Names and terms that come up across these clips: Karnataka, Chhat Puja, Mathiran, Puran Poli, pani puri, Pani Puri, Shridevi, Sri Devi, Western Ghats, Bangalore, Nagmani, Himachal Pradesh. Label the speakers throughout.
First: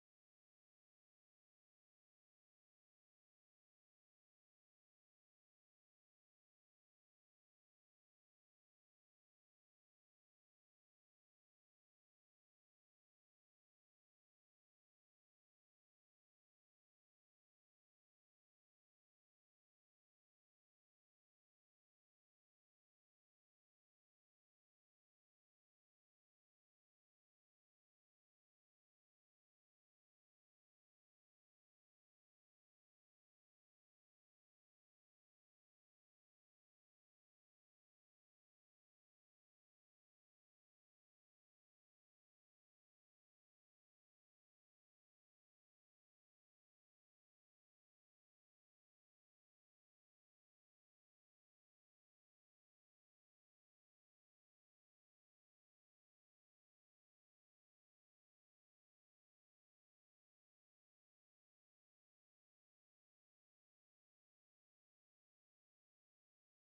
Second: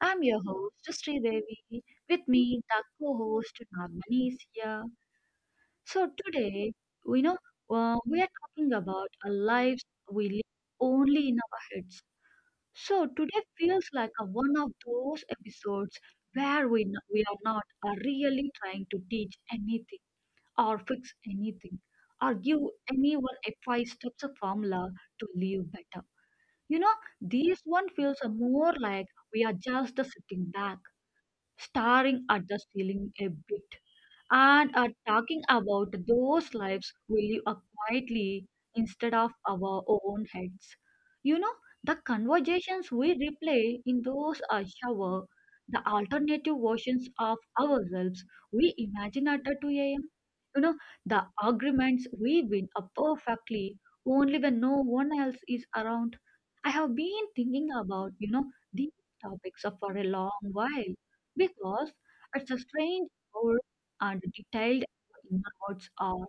Speaker 1: I'm your host Sri Devi. With me, the co-host Nagmani is here. So today, we know we are talking about our lives we live only in our heads. So today feels like a, one of those episodes where we are not really trying to teach anything or fix anything or give anyone a five steps of formula to live better you know, these one feels more like we are just sitting back, staring at the ceiling a bit, and are talking about those lives we live up quietly instead of our own heads. You know, the conversations we replay in those are shower, the alternative versions of ourselves we imagine at 2 a.m. You know, the arguments we win are perfectly only when no one else is around. I have been thinking about, you know, these topics for a long while because it's a strange how and detailed our inner words are,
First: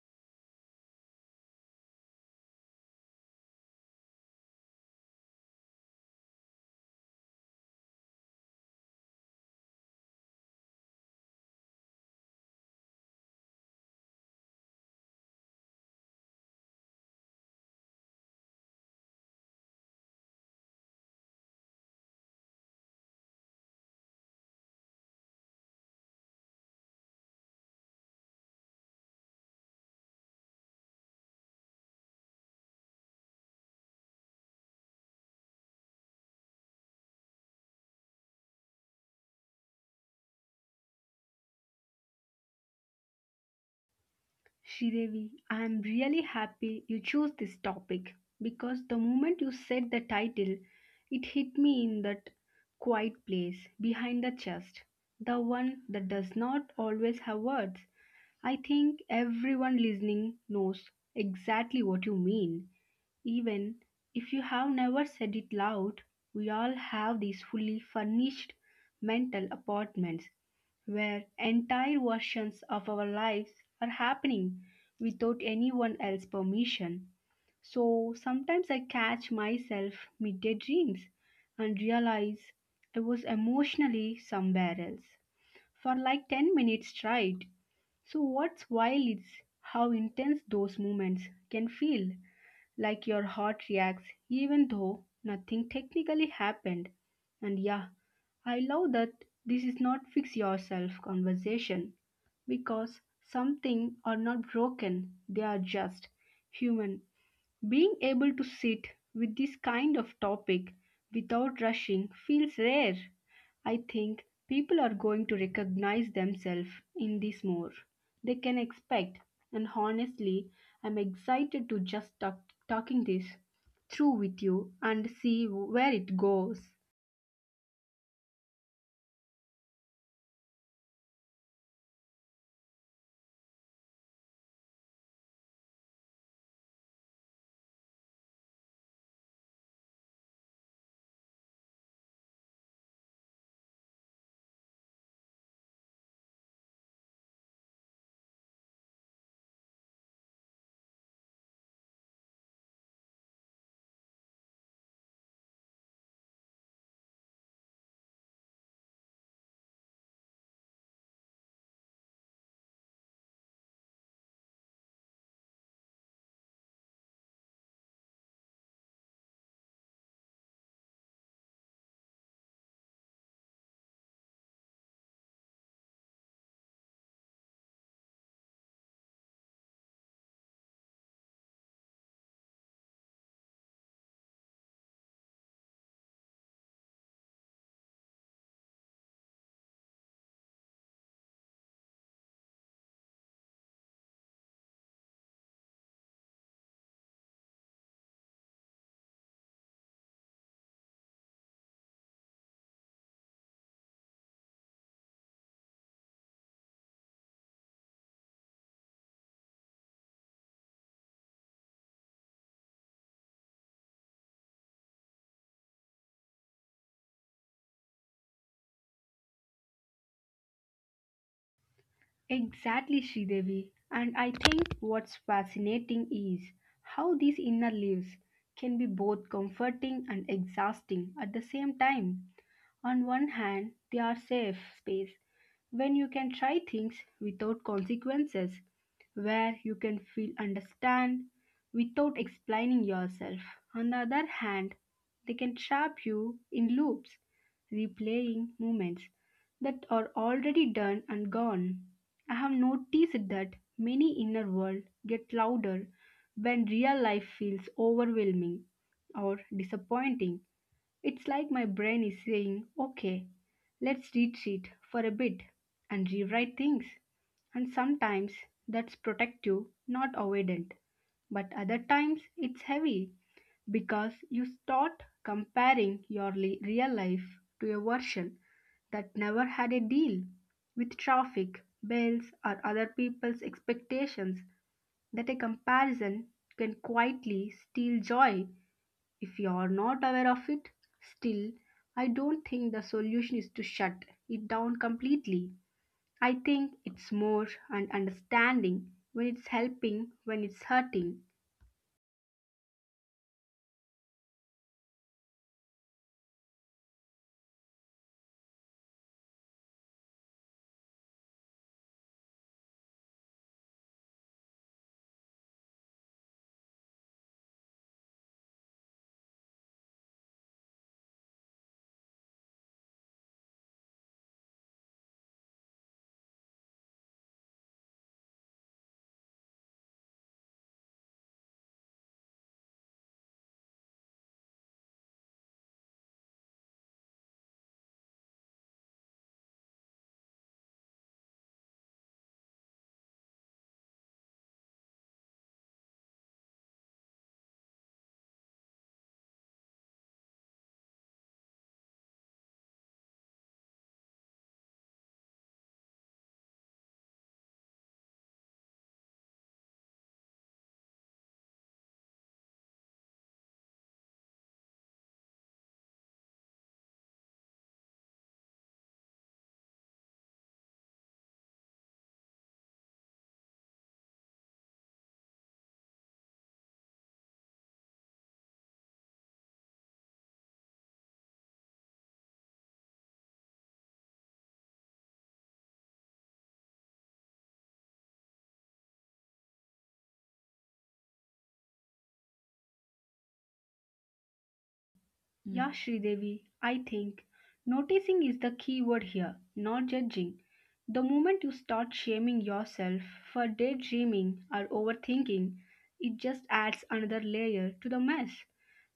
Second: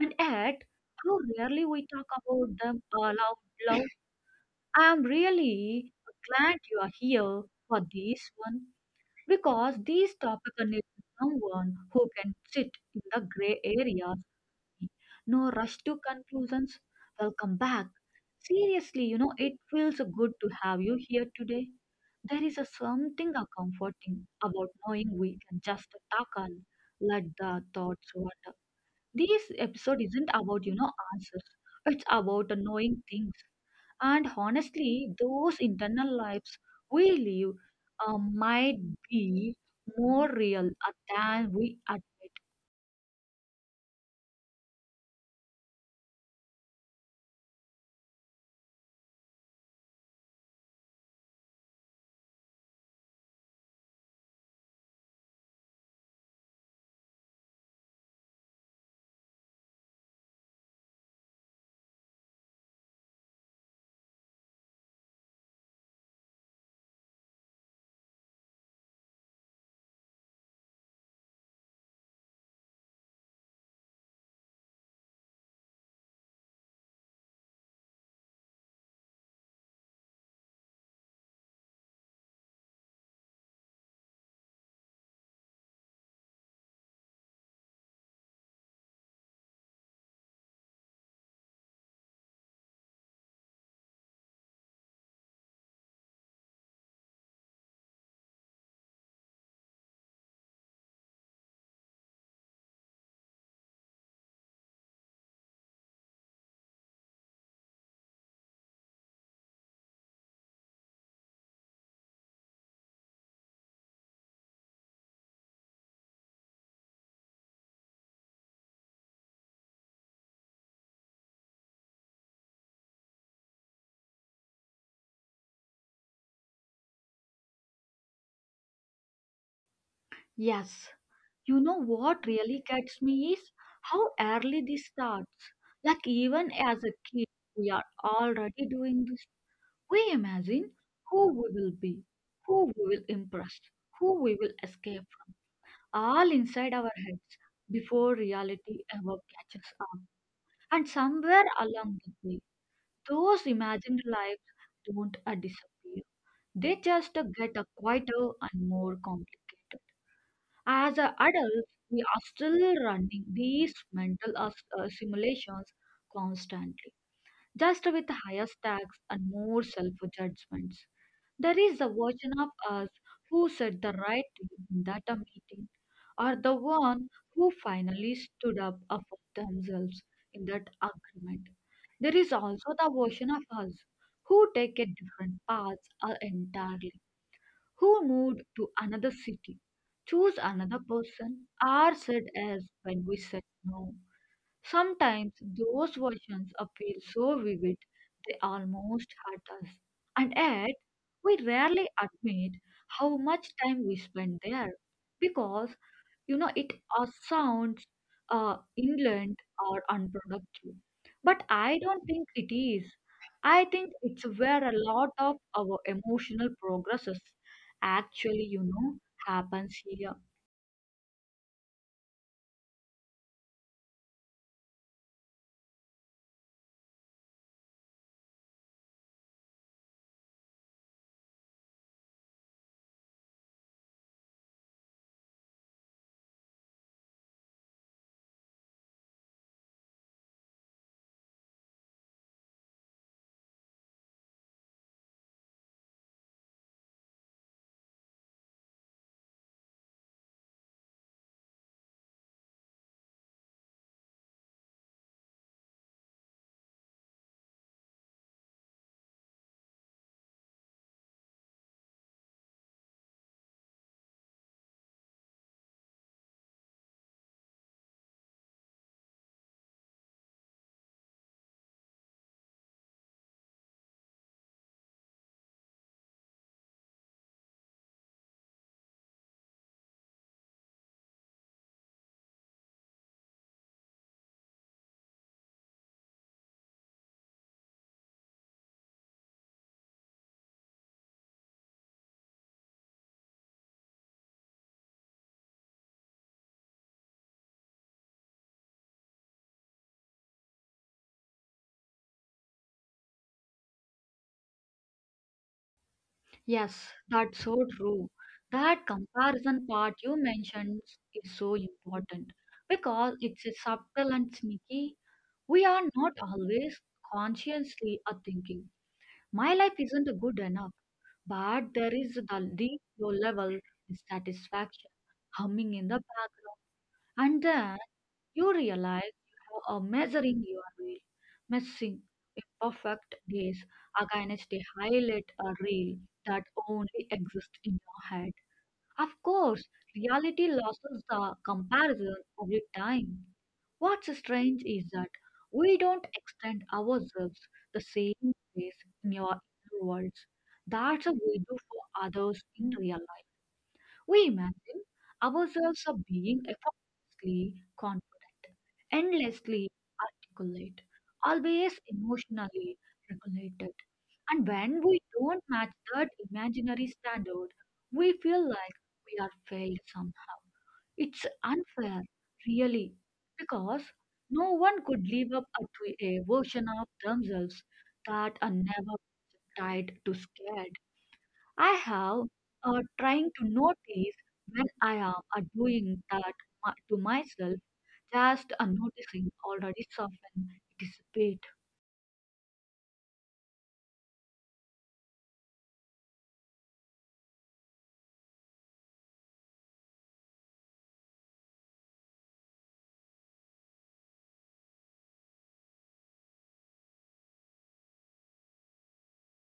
Speaker 1: and yet how rarely we talk about them aloud. Loud. Loud. I am really glad you are here for this one because this topic needs someone who can sit in the gray areas no rush to conclusions. Welcome back. Seriously, you know, it feels good to have you here today. There is a something a comforting about knowing we can just talk and let the thoughts water. This episode isn't about, you know, answers. It's about knowing things. And honestly, those internal lives we live might be more real than we admit.
Speaker 2: Shridevi, I am really happy you chose this topic because the moment you said the title, it hit me in that quiet place behind the chest, the one that does not always have words. I think everyone listening knows exactly what you mean. Even if you have never said it loud, we all have these fully furnished mental apartments where entire versions of our lives are happening without anyone else's permission. So sometimes I catch myself midday dreams and realize I was emotionally somewhere else for like 10 minutes straight. So what's wild is how intense those moments can feel like your heart reacts even though nothing technically happened. And yeah, I love that this is not fix yourself conversation because something are not broken, they are just human being able to sit with this kind of topic without rushing feels rare. I think people are going to recognize themselves in this more. They can expect, and honestly, I'm excited to just talk, talking this through with you and see where it goes.
Speaker 1: Yes, you know what really gets me is how early this starts. Like even as a kid, we are already doing this. We imagine who we will be, who we will impress, who we will escape, from, all inside our heads before reality ever catches up. And somewhere along the way, those imagined lives don't disappear. They just get quieter and more complicated. As a adults, we are still running these mental simulations constantly, just with higher stakes and more self judgments. There is a version of us who said the right thing at a meeting, or the one who finally stood up for themselves in that agreement. There is also the version of us who take a different path entirely who moved to another city, chose another person, are said as when we said no. Sometimes those versions appear so vivid they almost hurt us. And yet, we rarely admit how much time we spent there because you know it sounds uh, inland or unproductive but I don't think it is. I think it's where a lot of our emotional progresses actually you know happens here.
Speaker 2: Exactly, Sridevi. And I think what's fascinating is how these inner lives can be both comforting and exhausting at the same time. On one hand, they are safe space when you can try things without consequences, where you can feel understand without explaining yourself. On the other hand, they can trap you in loops, replaying moments that are already done and gone. I have noticed that many inner world get louder when real life feels overwhelming or disappointing. It's like my brain is saying, okay, let's retreat for a bit and rewrite things. And sometimes that's protective, not avoidant. But other times it's heavy because you start comparing your real life to a version that never had a deal with traffic, bells, or other people's expectations that a comparison can quietly steal joy if you're not aware of it. Still, I don't think the solution is to shut it down completely. I think it's more and understanding when it's helping, when it's hurting.
Speaker 1: Yes, that's so true. That comparison part you mentioned is so important because it's a subtle and sneaky. We are not always consciously are thinking my life isn't good enough. But there is the deep low level dissatisfaction humming in the background. And then you realize you are measuring your reel, missing imperfect days against a highlight a reel that only exists in your head. Of course, reality loses the comparison every time. What's strange is that we don't extend ourselves the same ways in our inner worlds. That's what we do for others in real life. We imagine ourselves as being effortlessly confident, endlessly articulate, always emotionally regulated. And when we don't match that imaginary standard, we feel like we are failed somehow. It's unfair, really, because no one could live up to a version of themselves that are never tied to scared. I have trying to notice when I am doing that to myself, just noticing already soften it is a bit.
Speaker 2: Yeah. Mm. Sridevi, I think noticing is the key word here, not judging. The moment you start shaming yourself for daydreaming or overthinking, it just adds another layer to the mess.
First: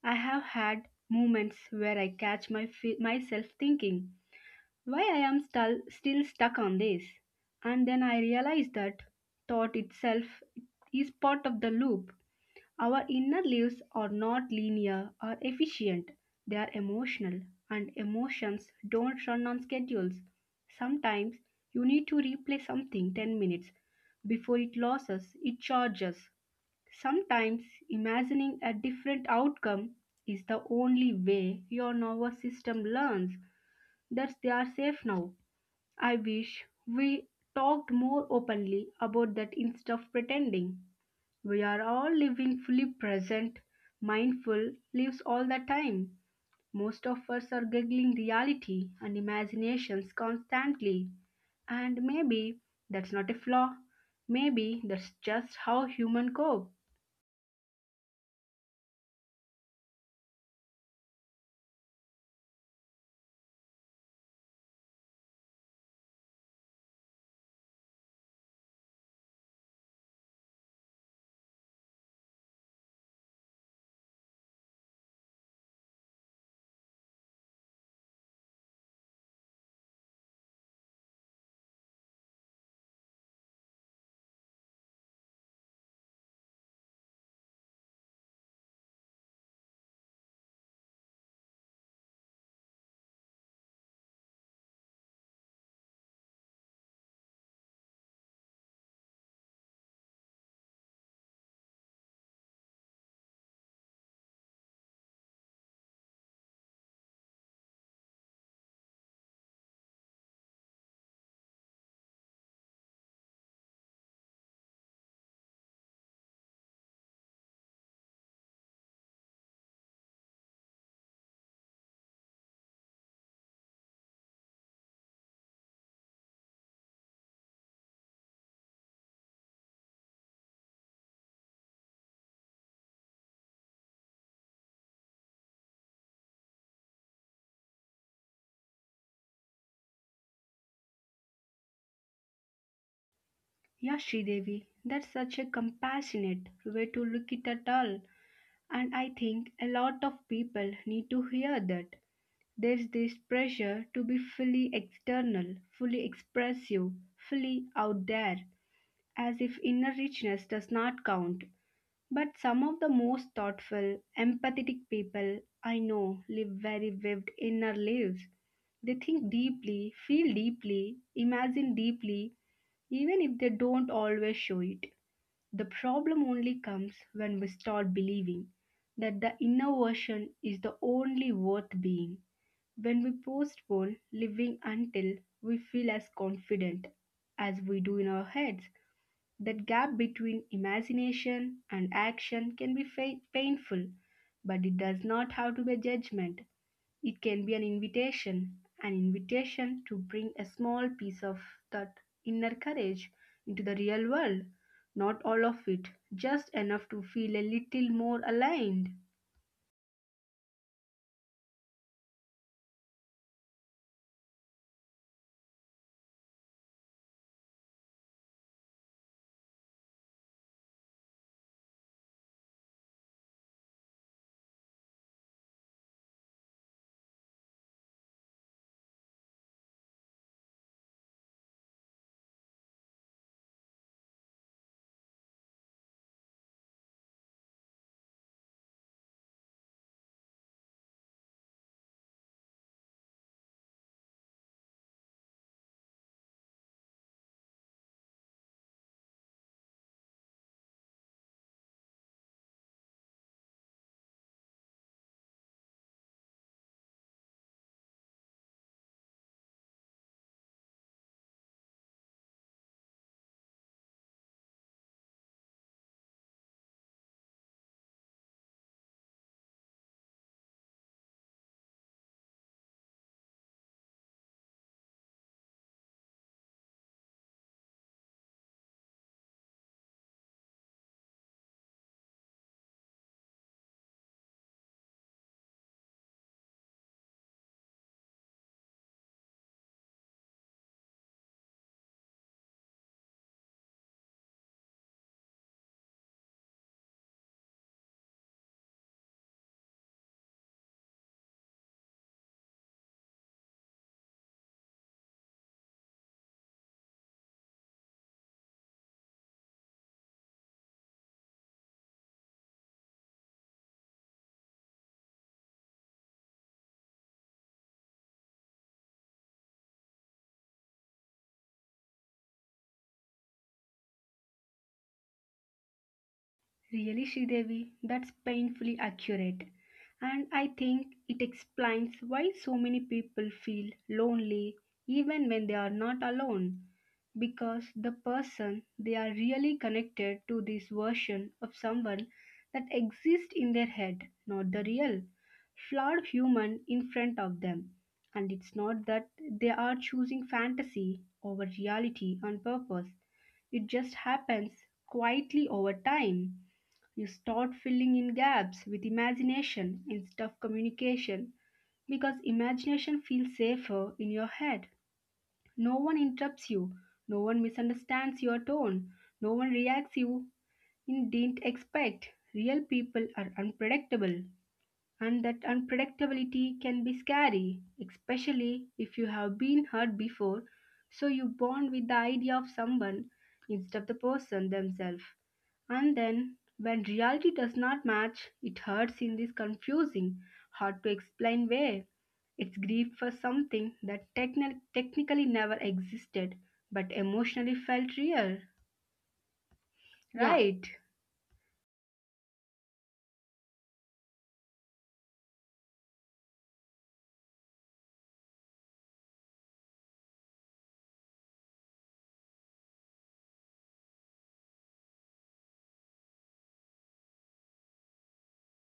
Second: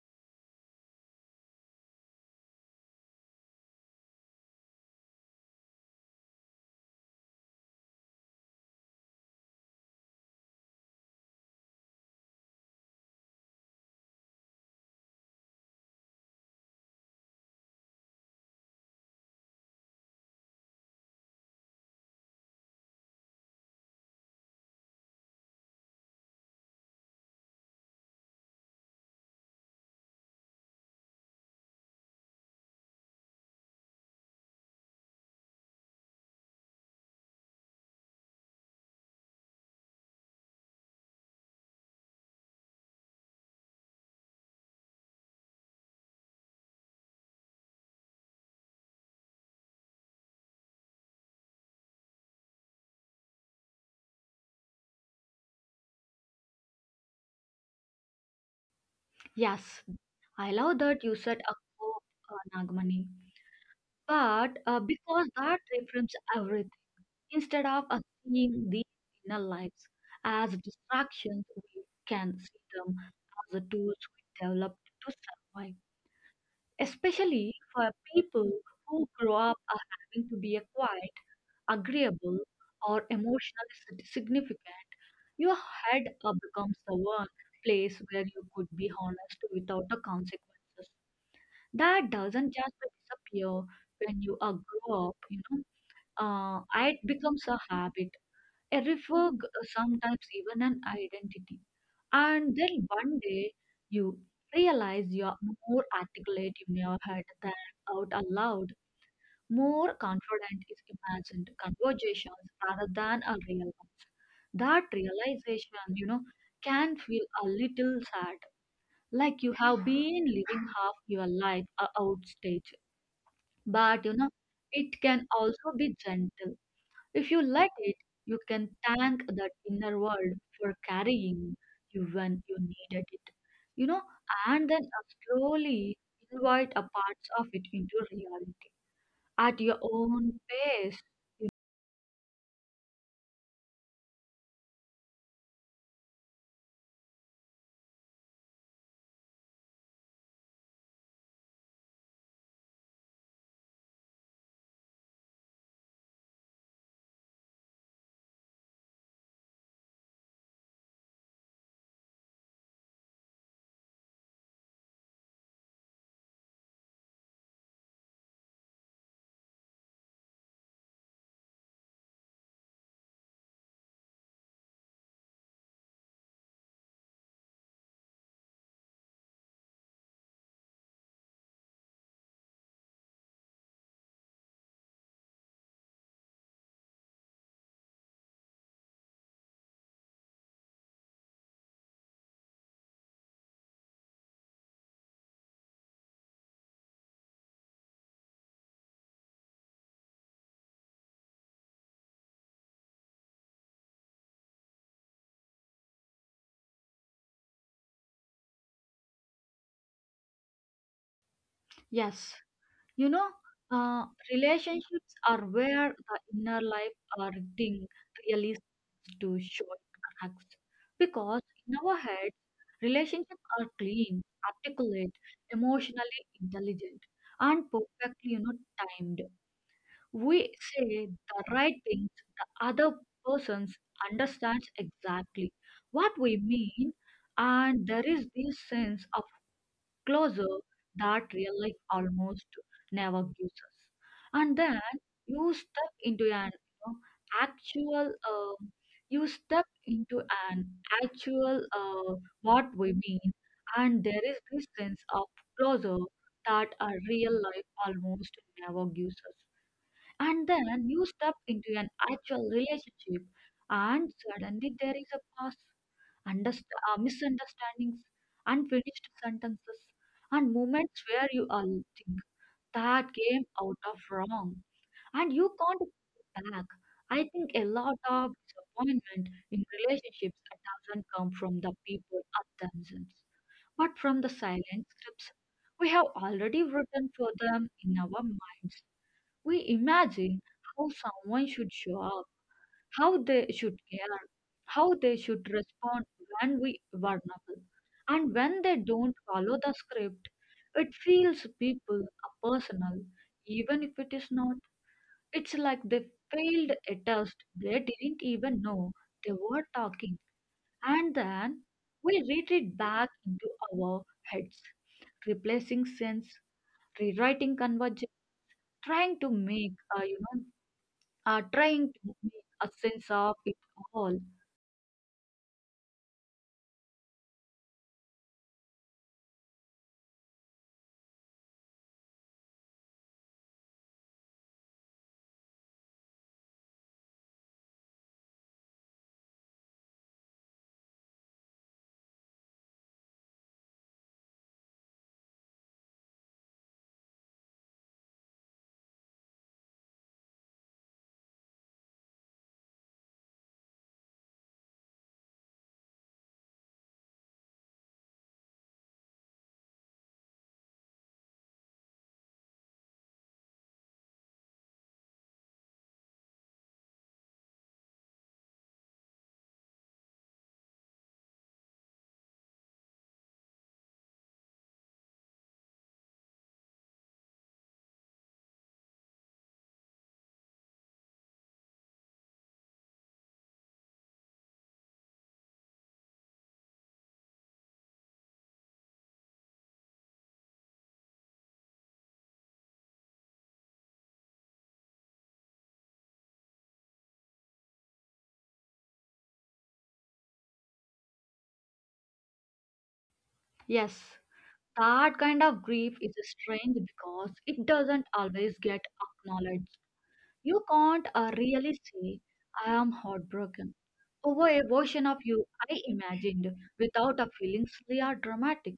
Speaker 2: I have had moments where I catch myself thinking, why I am still stuck on this. And then I realize that thought itself is part of the loop. Our inner lives are not linear or efficient, they are emotional, and emotions don't run on schedules. Sometimes you need to replay something 10 minutes before it loses its charges. Sometimes imagining a different outcome is the only way your nervous system learns that they are safe now. I wish we talked more openly about that instead of pretending. We are all living fully present, mindful lives all the time. Most of us are juggling reality and imaginations constantly. And maybe that's not a flaw. Maybe that's just how human cope.
Speaker 1: Yes, I love that you said a hope, Nagamani. But because that reframes everything, instead of seeing these inner lives as distractions, we can see them as the tools we developed to survive. Especially for people who grow up having to be a quiet, agreeable, or emotionally significant, your head becomes the one place where you could be honest without the consequences. That doesn't just disappear when you grow up you know it becomes a habit, a refer, sometimes even an identity. And then one day you realize you are more articulate in your head than out aloud, more confident is imagined conversations rather than a real ones. That realization you know can feel a little sad, like you have been living half your life outstage. But you know, it can also be gentle. If you let it, you can thank that inner world for carrying you when you needed it. You know, and then slowly invite a parts of it into reality at your own pace.
Speaker 2: Yeah, Devi, that's such a compassionate way to look at it all. And I think a lot of people need to hear that. There's this pressure to be fully external, fully expressive, fully out there, as if inner richness does not count. But some of the most thoughtful, empathetic people I know live very vivid inner lives. They think deeply, feel deeply, imagine deeply, even if they don't always show it. The problem only comes when we start believing that the inner version is the only worth being, when we postpone living until we feel as confident as we do in our heads. That gap between imagination and action can be painful, but it does not have to be a judgment. It can be an invitation to bring a small piece of that inner courage into the real world. Not all of it, just enough to feel a little more aligned.
Speaker 1: Yes, you know, uh, relationships are where the inner life or thing really starts to show cracks. Because in our heads, relationships are clean, articulate, emotionally intelligent, and perfectly, you know, timed. We say the right things, the other person understands exactly what we mean, and there is this sense of closer that real life almost never gives us. And then you step into an you know, actual, um, you step into an actual what we mean, and there is this sense of closer that a real life almost never gives us. And then you step into an actual relationship, and suddenly there is a pause, underst- misunderstandings, unfinished sentences, and moments where you all think that came out of wrong, and you can't go back. I think a lot of disappointment in relationships doesn't come from the people of themselves, but from the silent scripts we have already written for them in our minds. We imagine how someone should show up, how they should care, how they should respond when we vulnerable. And when they don't follow the script, it feels people are personal, even if it is not. It's like they failed a test they didn't even know they were talking. And then we retreat back into our heads, replacing sense, rewriting conversation, trying to make trying to make a sense of it all.
Speaker 2: Really, Sridevi, that's painfully accurate. And I think it explains why so many people feel lonely even when they are not alone. Because the person they are really connected to this version of someone that exists in their head, not the real, flawed human in front of them. And it's not that they are choosing fantasy over reality on purpose, it just happens quietly over time. You start filling in gaps with imagination instead of communication because imagination feels safer in your head. No one interrupts you, no one misunderstands your tone, no one reacts you you didn't expect. Real people are unpredictable. And that unpredictability can be scary, especially if you have been hurt before, so you bond with the idea of someone instead of the person themselves. And then, when reality does not match, it hurts in this confusing, hard to explain way. It's grief for something that technically never existed but emotionally felt real. Yeah, right?
Speaker 1: Yes, that kind of grief is strange because it doesn't always get acknowledged. You can't really say, I am heartbroken over a version of you I imagined without a feeling silly or dramatic.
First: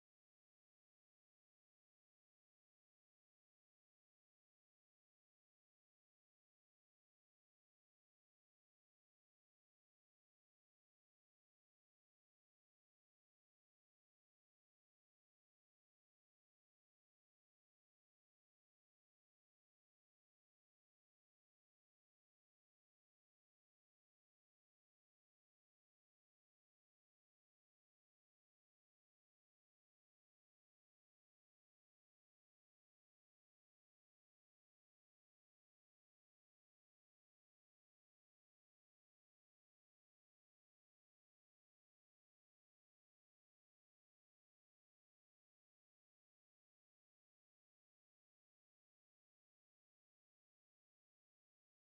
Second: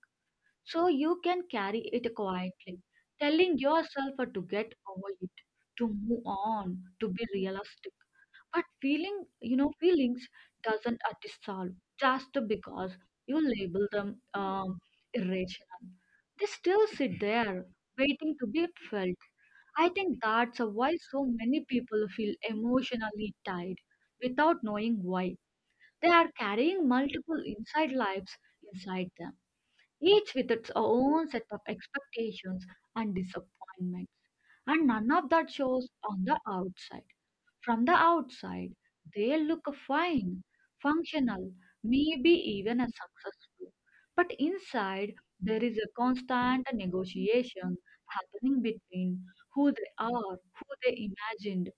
Speaker 1: So you can carry it quietly, telling yourself to get over it, to move on, to be realistic. But feeling, you know, feelings doesn't dissolve just because you label them irrational. They still sit there waiting to be felt. I think that's why so many people feel emotionally tied without knowing why. They are carrying multiple inside lives inside them, each with its own set of expectations and disappointments, and none of that shows on the outside. From the outside, they look fine, functional, maybe even a successful. But inside, there is a constant negotiation happening between who they are, who they imagined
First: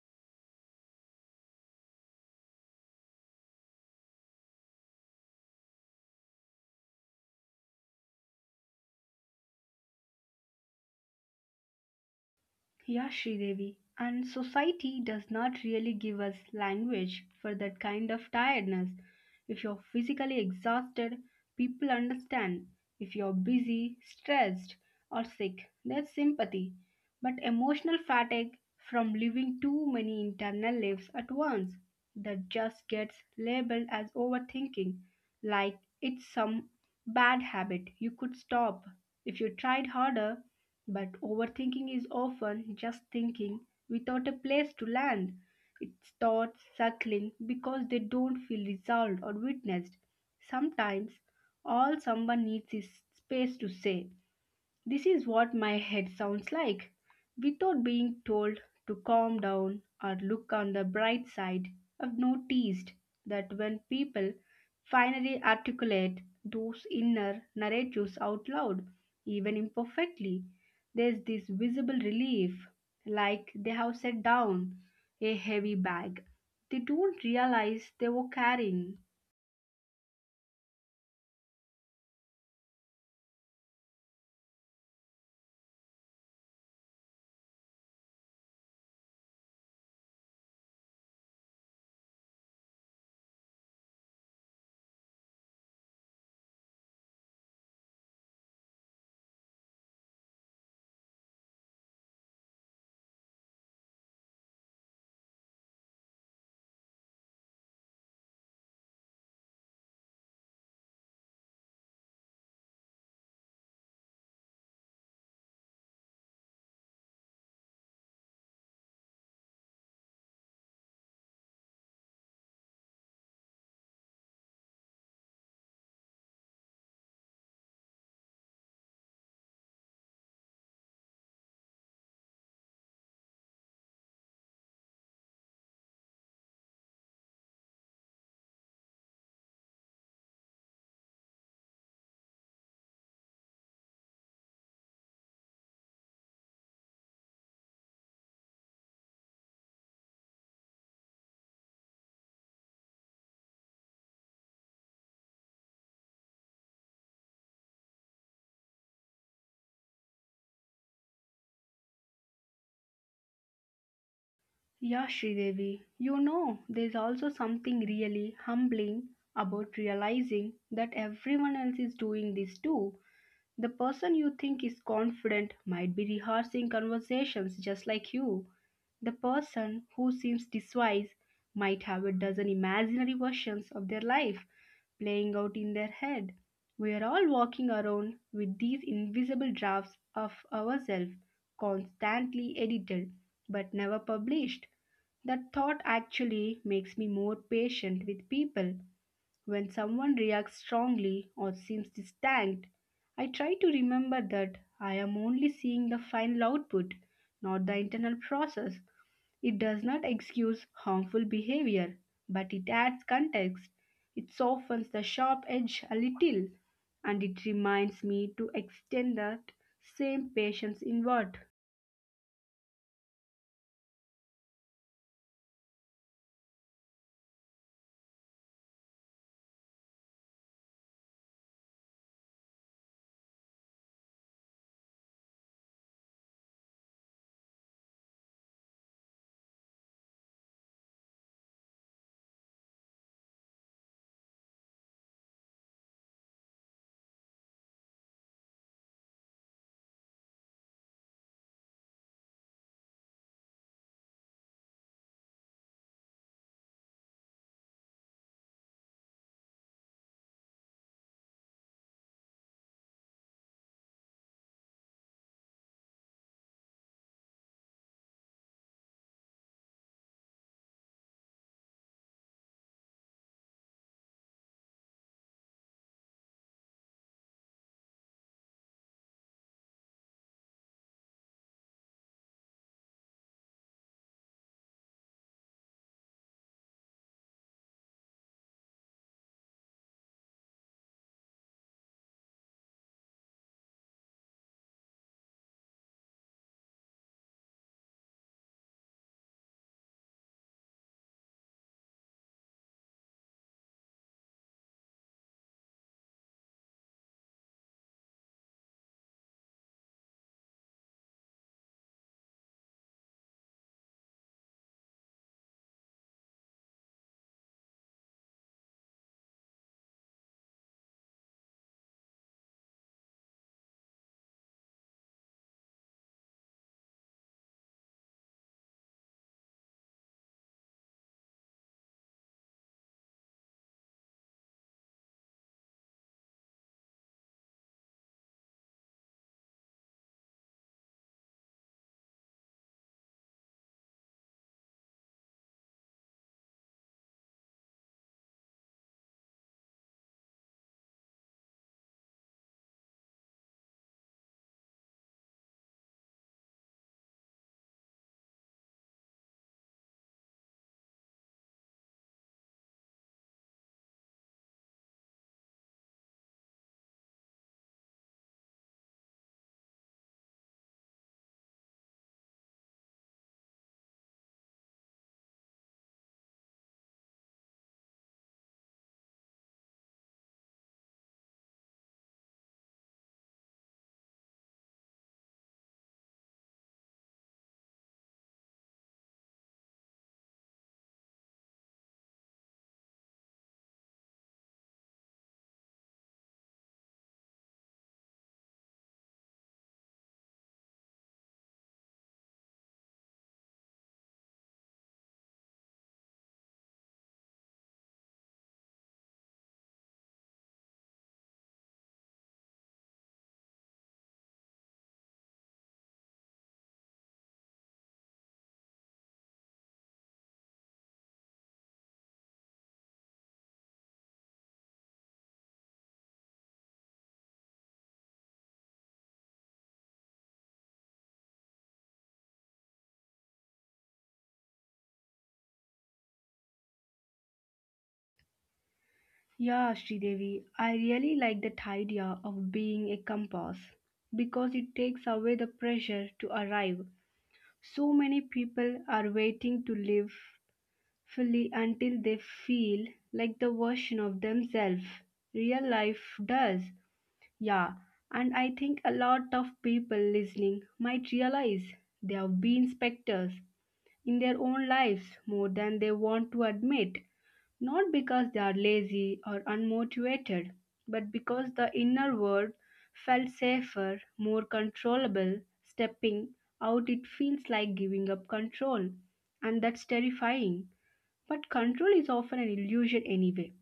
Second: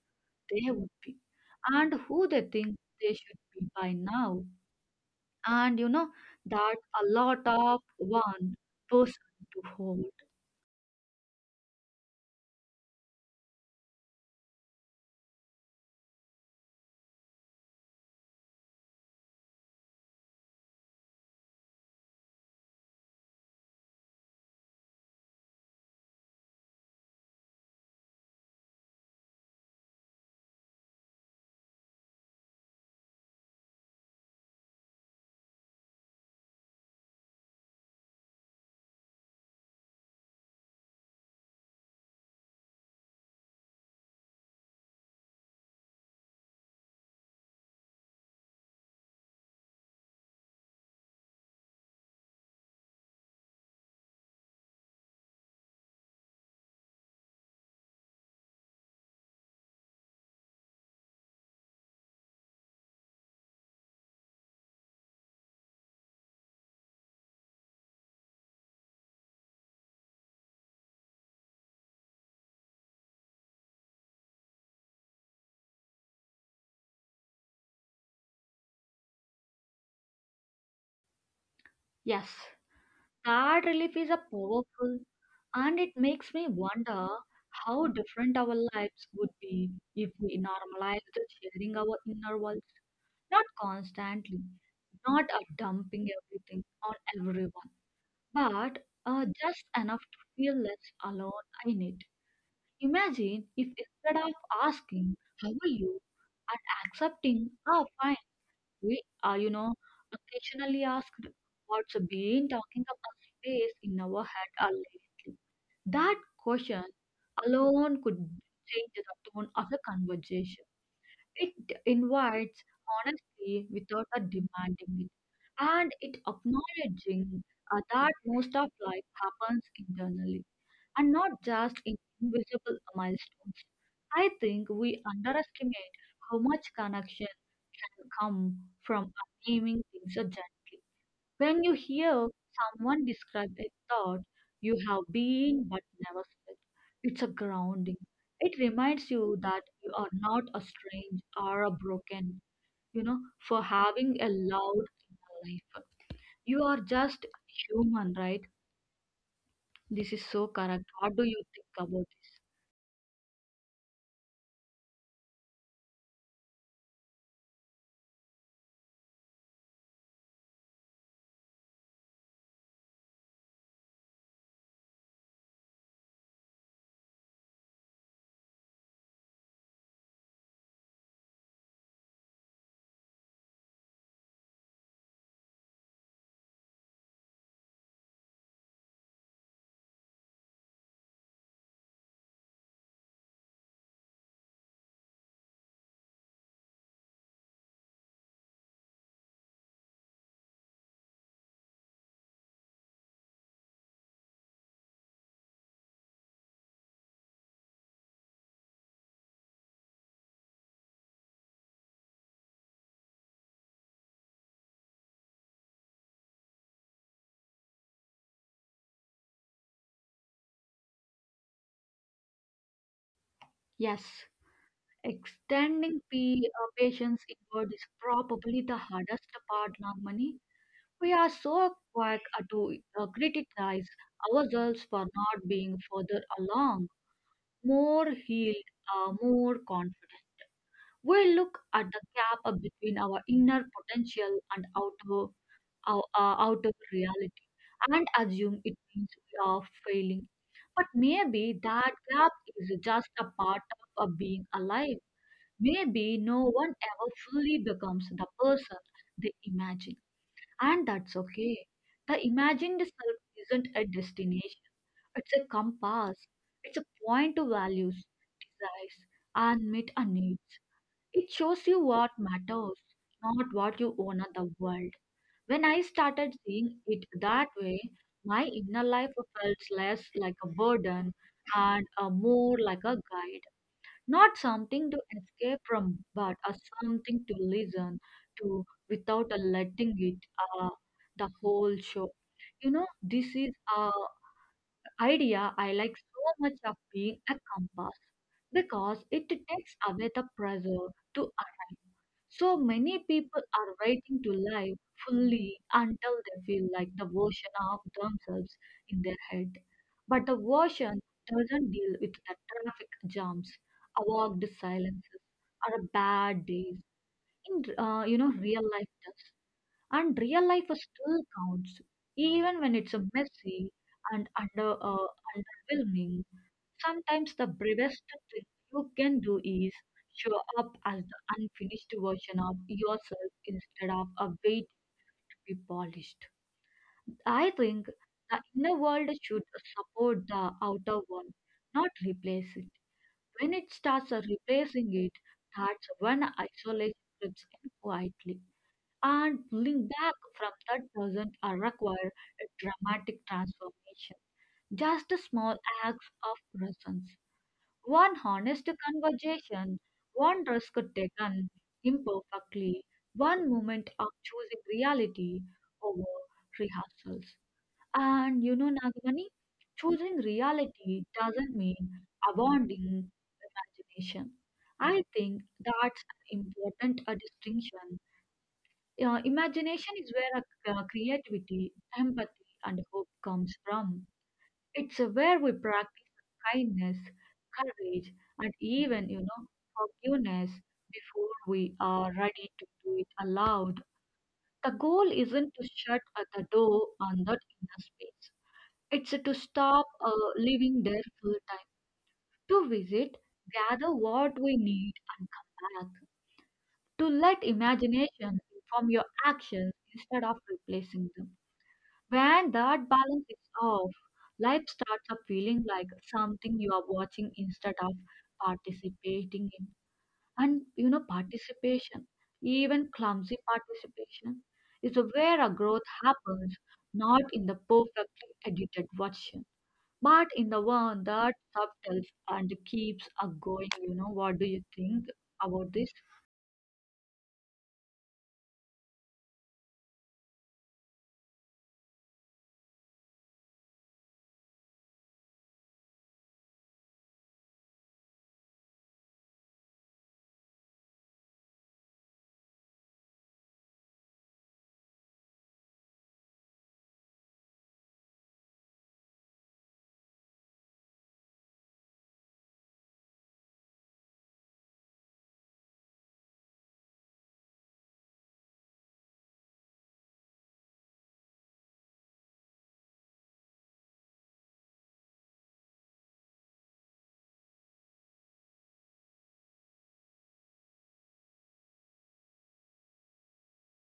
Speaker 1: they would be, and who they think they should be by now. And you know that a lot of one person to hold.
Speaker 2: Yeah, Sridevi. And society does not really give us language for that kind of tiredness. If you're physically exhausted, people understand. If you're busy, stressed, or sick, there's sympathy. But emotional fatigue from living too many internal lives at once, that just gets labeled as overthinking, like it's some bad habit you could stop if you tried harder. But overthinking is often just thinking without a place to land. It's thoughts circling because they don't feel resolved or witnessed. Sometimes all someone needs is space to say. This is what my head sounds like without being told to calm down or look on the bright side. I've noticed that when people finally articulate those inner narratives out loud, even imperfectly, there's this visible relief, like they have set down a heavy bag they don't realize they were carrying.
Speaker 1: Yes. That relief is a powerful, and it makes me wonder how different our lives would be if we normalized sharing our inner worlds, not constantly, not dumping everything on everyone, but just enough to feel less alone in it. Imagine if instead of asking, how are you? And accepting, ah, fine. We are, you know, occasionally asked what's been talking about space in our head are lately. That question alone could change the tone of the conversation. It invites honesty without a demanding it, and it acknowledging that most of life happens internally and not just in invisible milestones. I think we underestimate how much connection can come from naming things so gently. When you hear someone describe a thought you have been but never said, it's a grounding. It reminds you that you are not a strange or a broken, you know, for having a loud inner life. You are just human, right? This is so correct. What do you think about this?
Speaker 2: Yeah, Sridevi, you know, there's also something really humbling about realizing that everyone else is doing this too. The person you think is confident might be rehearsing conversations just like you. The person who seems diswise might have a dozen imaginary versions of their life playing out in their head. We are all walking around with these invisible drafts of ourselves, constantly edited but never published. That thought actually makes me more patient with people when someone reacts strongly or seems distant. I try to remember that I am only seeing the final output, not the internal process. It does not excuse harmful behavior, but it adds context. It softens the sharp edge a little, and it reminds me to extend that same patience inward.
Speaker 1: Yes, extending patience inward is probably the hardest part. Normally, we are so quick to criticize ourselves for not being further along, more healed, more confident. We look at the gap between our inner potential and outer, outer reality and assume it means we are failing. But maybe that gap is just a part of being alive. Maybe no one ever fully becomes the person they imagine, and that's okay. The imagined self isn't a destination, it's a compass, it's a point to values, desires, and meet a needs. It shows you what matters, not what you own of the world. When I started seeing it that way, my inner life felt less like a burden and more like a guide. Not something to escape from, but a something to listen to without a letting it uh, the whole show. This is idea I like so much of being a compass because it takes away the pressure to arrive. So many people are waiting to live fully until they feel like the version of themselves in their head. But the version doesn't deal with the traffic jams, awkward silences, or bad days. In you know real life does. And real life still counts, even when it's a messy and underwhelming. Sometimes the bravest thing you can do is show up as the unfinished version of yourself instead of a way to be polished. I think the inner world should support the outer one, not replace it. When it starts replacing it, that's when isolation creeps in quietly and pulling back from that doesn't require a dramatic transformation, just a small acts of presence. One honest conversation, one risk taken imperfectly, one moment of choosing reality over rehearsals. And you know, Nagamani, choosing reality doesn't mean abandoning imagination. I think that's an important distinction imagination is where our, creativity, empathy, and hope comes from. It's where we practice kindness, courage, and even, you know, forgiveness before we are ready to do it aloud. The goal isn't to shut the door on that inner space. It's to stop living there full time, to visit, gather what we need, and come back, to let imagination inform your actions instead of replacing them. When that balance is off, life starts up feeling like something you are watching instead of participating in. And you know, participation, even clumsy participation, is where a growth happens, not in the perfectly edited version, but in the one that subtles and keeps a going. You know, what do you think about this?
Speaker 2: Yeah, Sridevi, I really like that idea of being a compass because it takes away the pressure to arrive. So many people are waiting to live fully until they feel like the version of themselves real life does. Yeah, and I think a lot of people listening might realize they have been specters in their own lives more than they want to admit, not because they are lazy or unmotivated, but because the inner world felt safer, more controllable. Stepping out, it feels like giving up control, and that's terrifying. But control is often an illusion anyway.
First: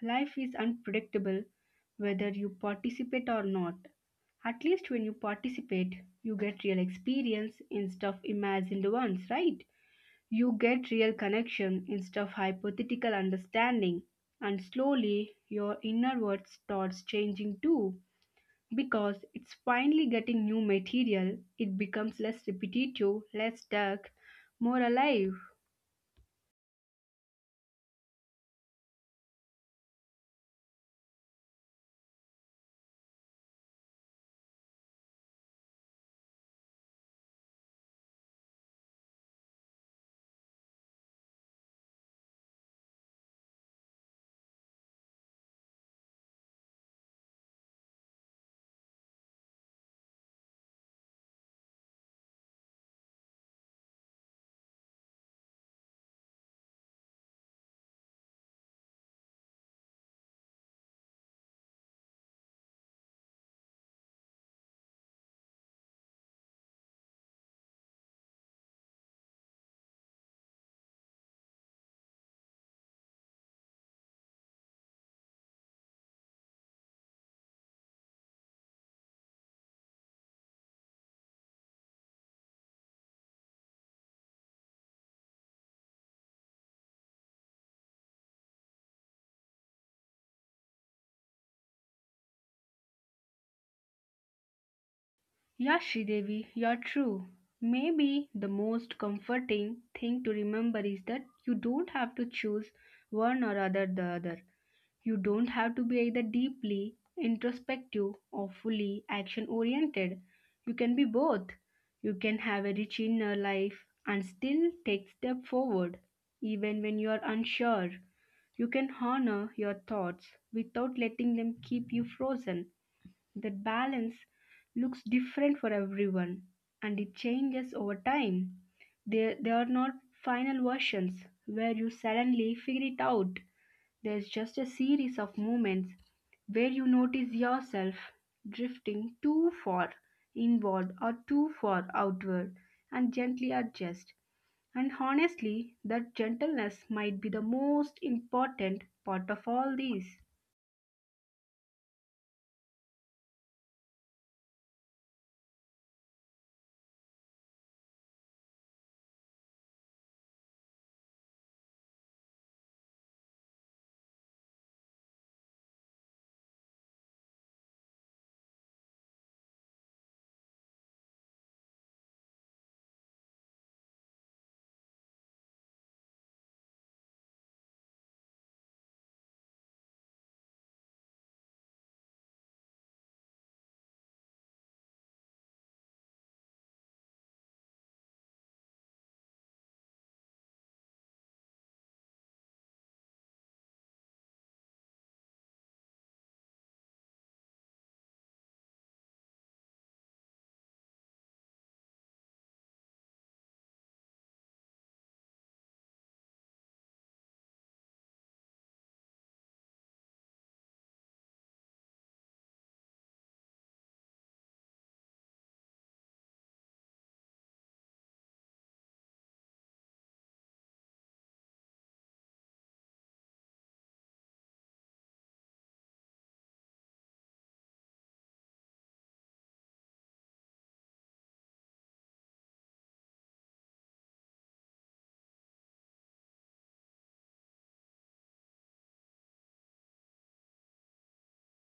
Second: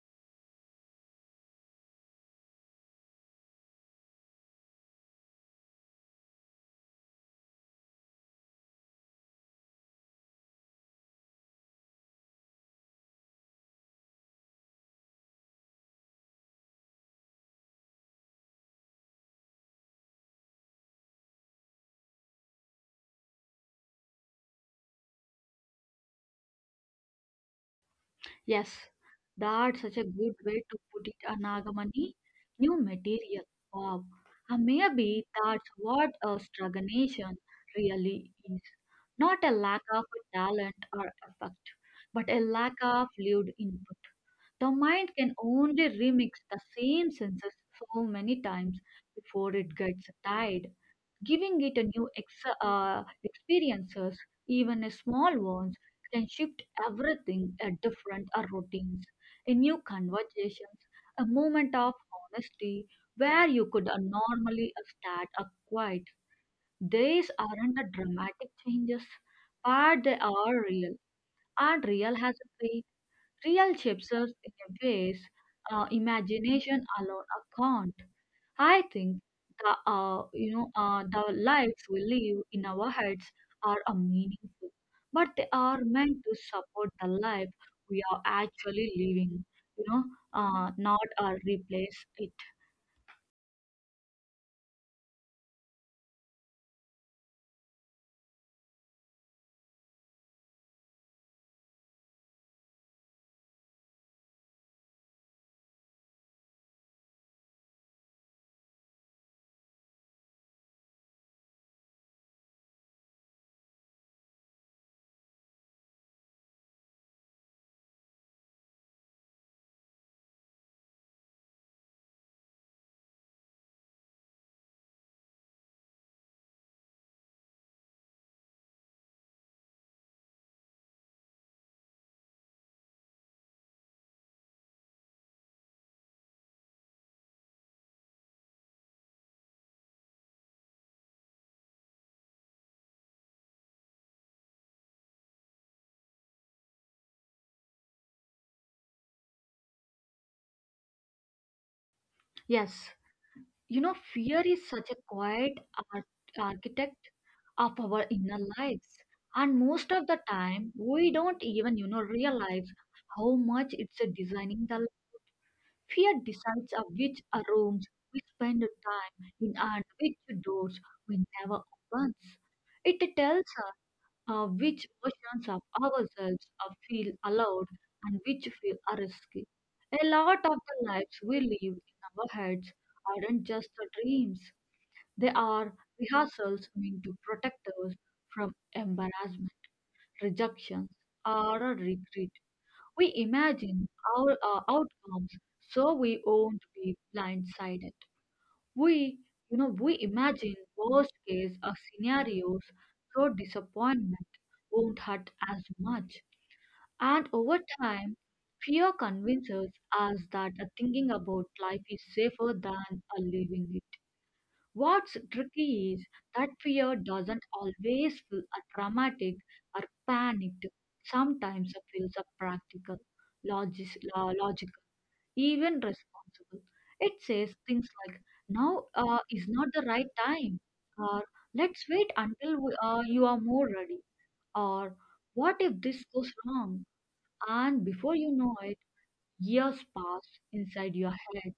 Speaker 2: Life is unpredictable whether you participate or not. At least when you participate, you get real experience instead of imagined ones, right? You get real connection instead of hypothetical understanding, and slowly your inner world starts changing too. Because it's finally getting new material, it becomes less repetitive, less dark, more alive.
Speaker 1: Yes, that's such a good way to put it, Nagamani. New material. Wow. Maybe that's what a stagnation really is. Not a lack of talent or effect, but a lack of lived input. The mind can only remix the same senses so many times before it gets tired giving it a new experiences, even a small ones, can shift everything a different routines, a new conversations, a moment of honesty where you could normally start a quiet. These aren't the dramatic changes, but they are real, and real has a weight. Real shapers in a ways imagination alone can't. I think the the lives we live in our heads are a meaningful, but they are meant to support the life we are actually living. You know, not replace it.
Speaker 2: Yeah, Devi, you're true. Maybe the most comforting thing to remember is that you don't have to choose one or other the other. You don't have to be either deeply introspective or fully action oriented. You can be both. You can have a rich inner life and still take step forward even when you are unsure. You can honor your thoughts without letting them keep you frozen. That balance looks different for everyone and it changes over time. There are not final versions where you suddenly figure it out. There's just a series of moments where you notice yourself drifting too far inward or too far outward and gently adjust. And honestly, that gentleness might be the most important part of all this.
Speaker 1: Yes. You know, fear is such a quiet ar- architect of our inner lives. And most of the time, we don't even, you know, realize how much it's a designing the life. Fear decides of which are rooms we spend time in and which doors we never open. It tells us which versions of ourselves are feel allowed and which feel are risky. A lot of the lives we live in our heads aren't just the dreams. They are rehearsals meant to protect us from embarrassment, rejections, or a regret. We imagine our outcomes, so we won't be blindsided. We, you know, we imagine worst-case scenarios, so disappointment won't hurt as much. And over time, fear convinces us that thinking about life is safer than living it. What's tricky is that fear doesn't always feel a dramatic or panicked. Sometimes it feels a practical, logical, even responsible. It says things like, now is not the right time, or let's wait until you are more ready, or what if this goes wrong? And before you know it, years pass inside your head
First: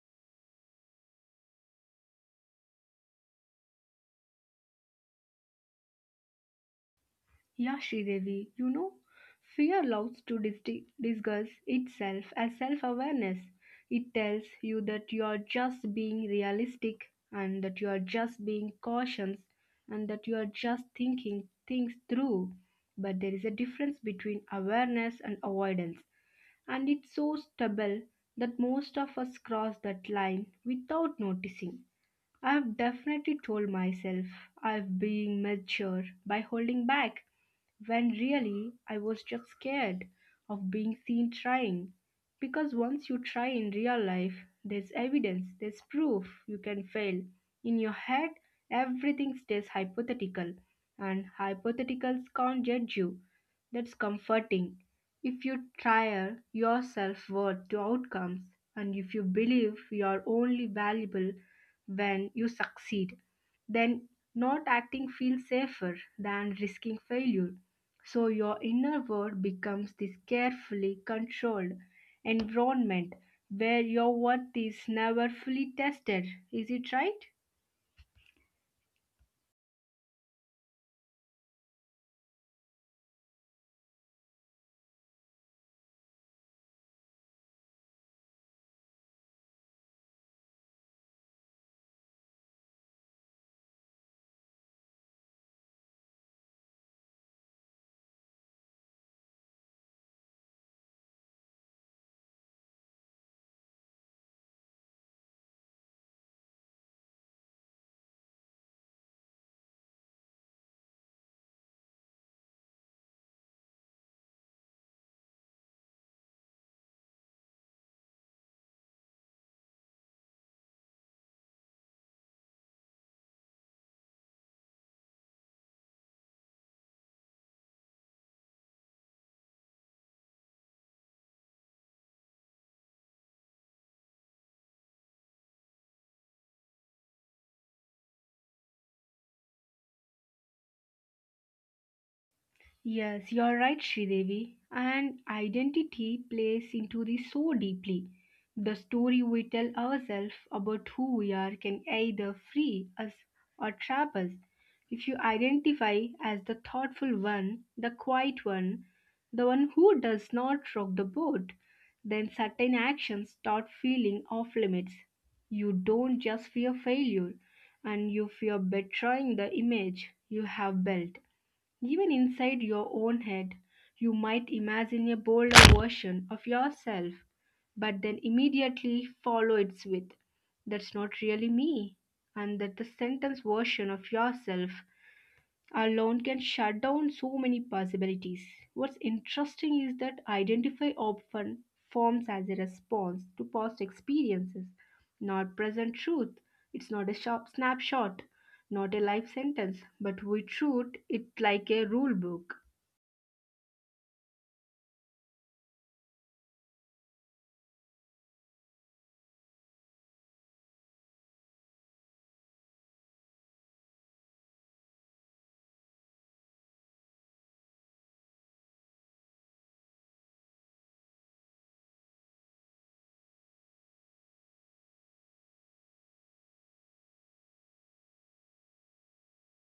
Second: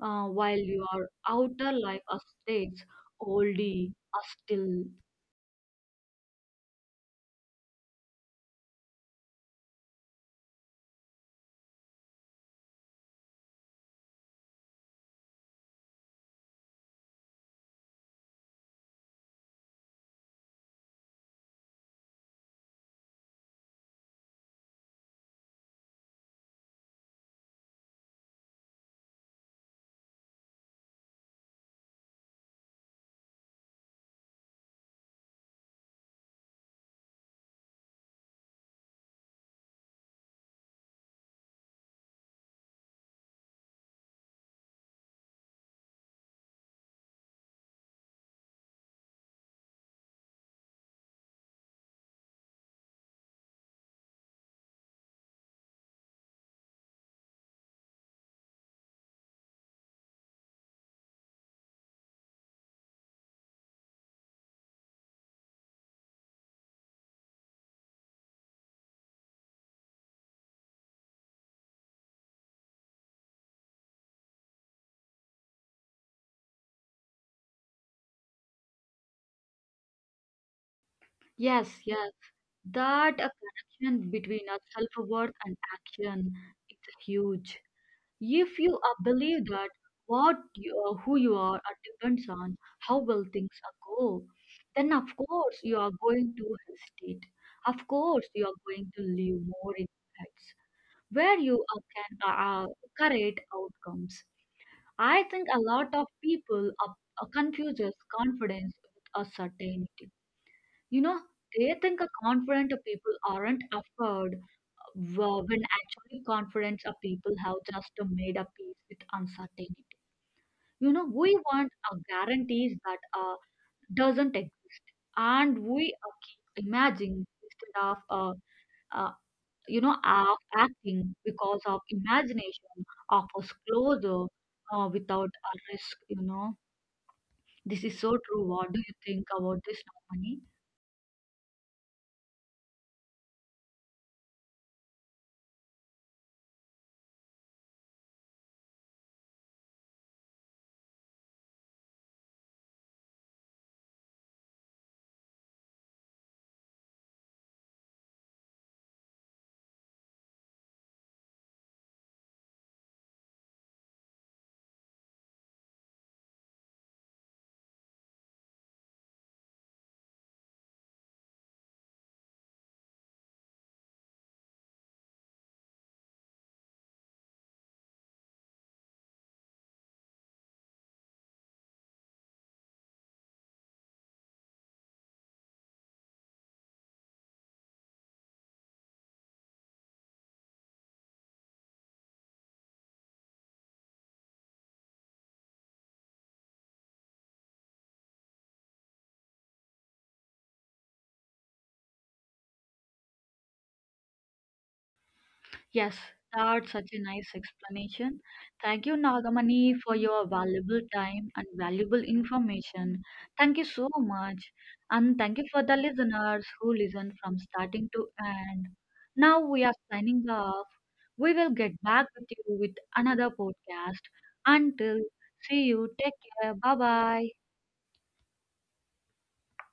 Speaker 1: while your outer life a stage oldie a still.
Speaker 2: Yeah, Sridevi, you know, fear loves to disguise itself as self awareness. It tells you that you are just being realistic and that you are just being cautious and that you are just thinking things through. But there is a difference between awareness and avoidance, and it's so stubble that most of us cross that line without noticing. I've definitely told myself I've been mature by holding back, when really I was just scared of being seen trying. Because once you try in real life, there's evidence, there's proof you can fail. In your head, everything stays hypothetical, and hypotheticals can't judge you. That's comforting. If you tire your self worth to outcomes, and if you believe you are only valuable when you succeed, then not acting feels safer than risking failure. So your inner world becomes this carefully controlled environment where your worth is never fully tested. Is it right?
Speaker 1: Yes, yes, that a connection between our self-worth and action, it's huge. If you believe that what you are, who you are depends on how well things are go, then of course you are going to hesitate. Of course you are going to live more in impacts where you can create outcomes. I think a lot of people confuses confidence with a certainty. You know, they think a confident people aren't afraid, when actually confidence of people have just made a peace with uncertainty. You know, we want a guarantees that doesn't exist, and we keep imagining instead of uh, acting because of imagination of us closer without a risk. You know. This is so true. What do you think about this, Nagamani?
Speaker 2: Yes, you're right, Sridevi. And identity plays into this so deeply. The story we tell ourselves about who we are can either free us or trap us. If you identify as the thoughtful one, the quiet one, the one who does not rock the boat, then certain actions start feeling off limits. You don't just fear failure, and you fear betraying the image you have built even inside your own head. You might imagine a bolder version of yourself, but then immediately follow it with, "That's not really me," and that the sentence version of yourself alone can shut down so many possibilities. What's interesting is that identify often forms as a response to past experiences, not present truth. It's not a sharp snapshot, not a life sentence, but we treat it like a rule book.
Speaker 1: Yes, that's such a nice explanation. Thank you, Nagamani, for your valuable time and valuable information. Thank you so much. And thank you for the listeners who listen from starting to end. Now we are signing off. We will get back with you with another podcast. Until see you, take care. Bye bye.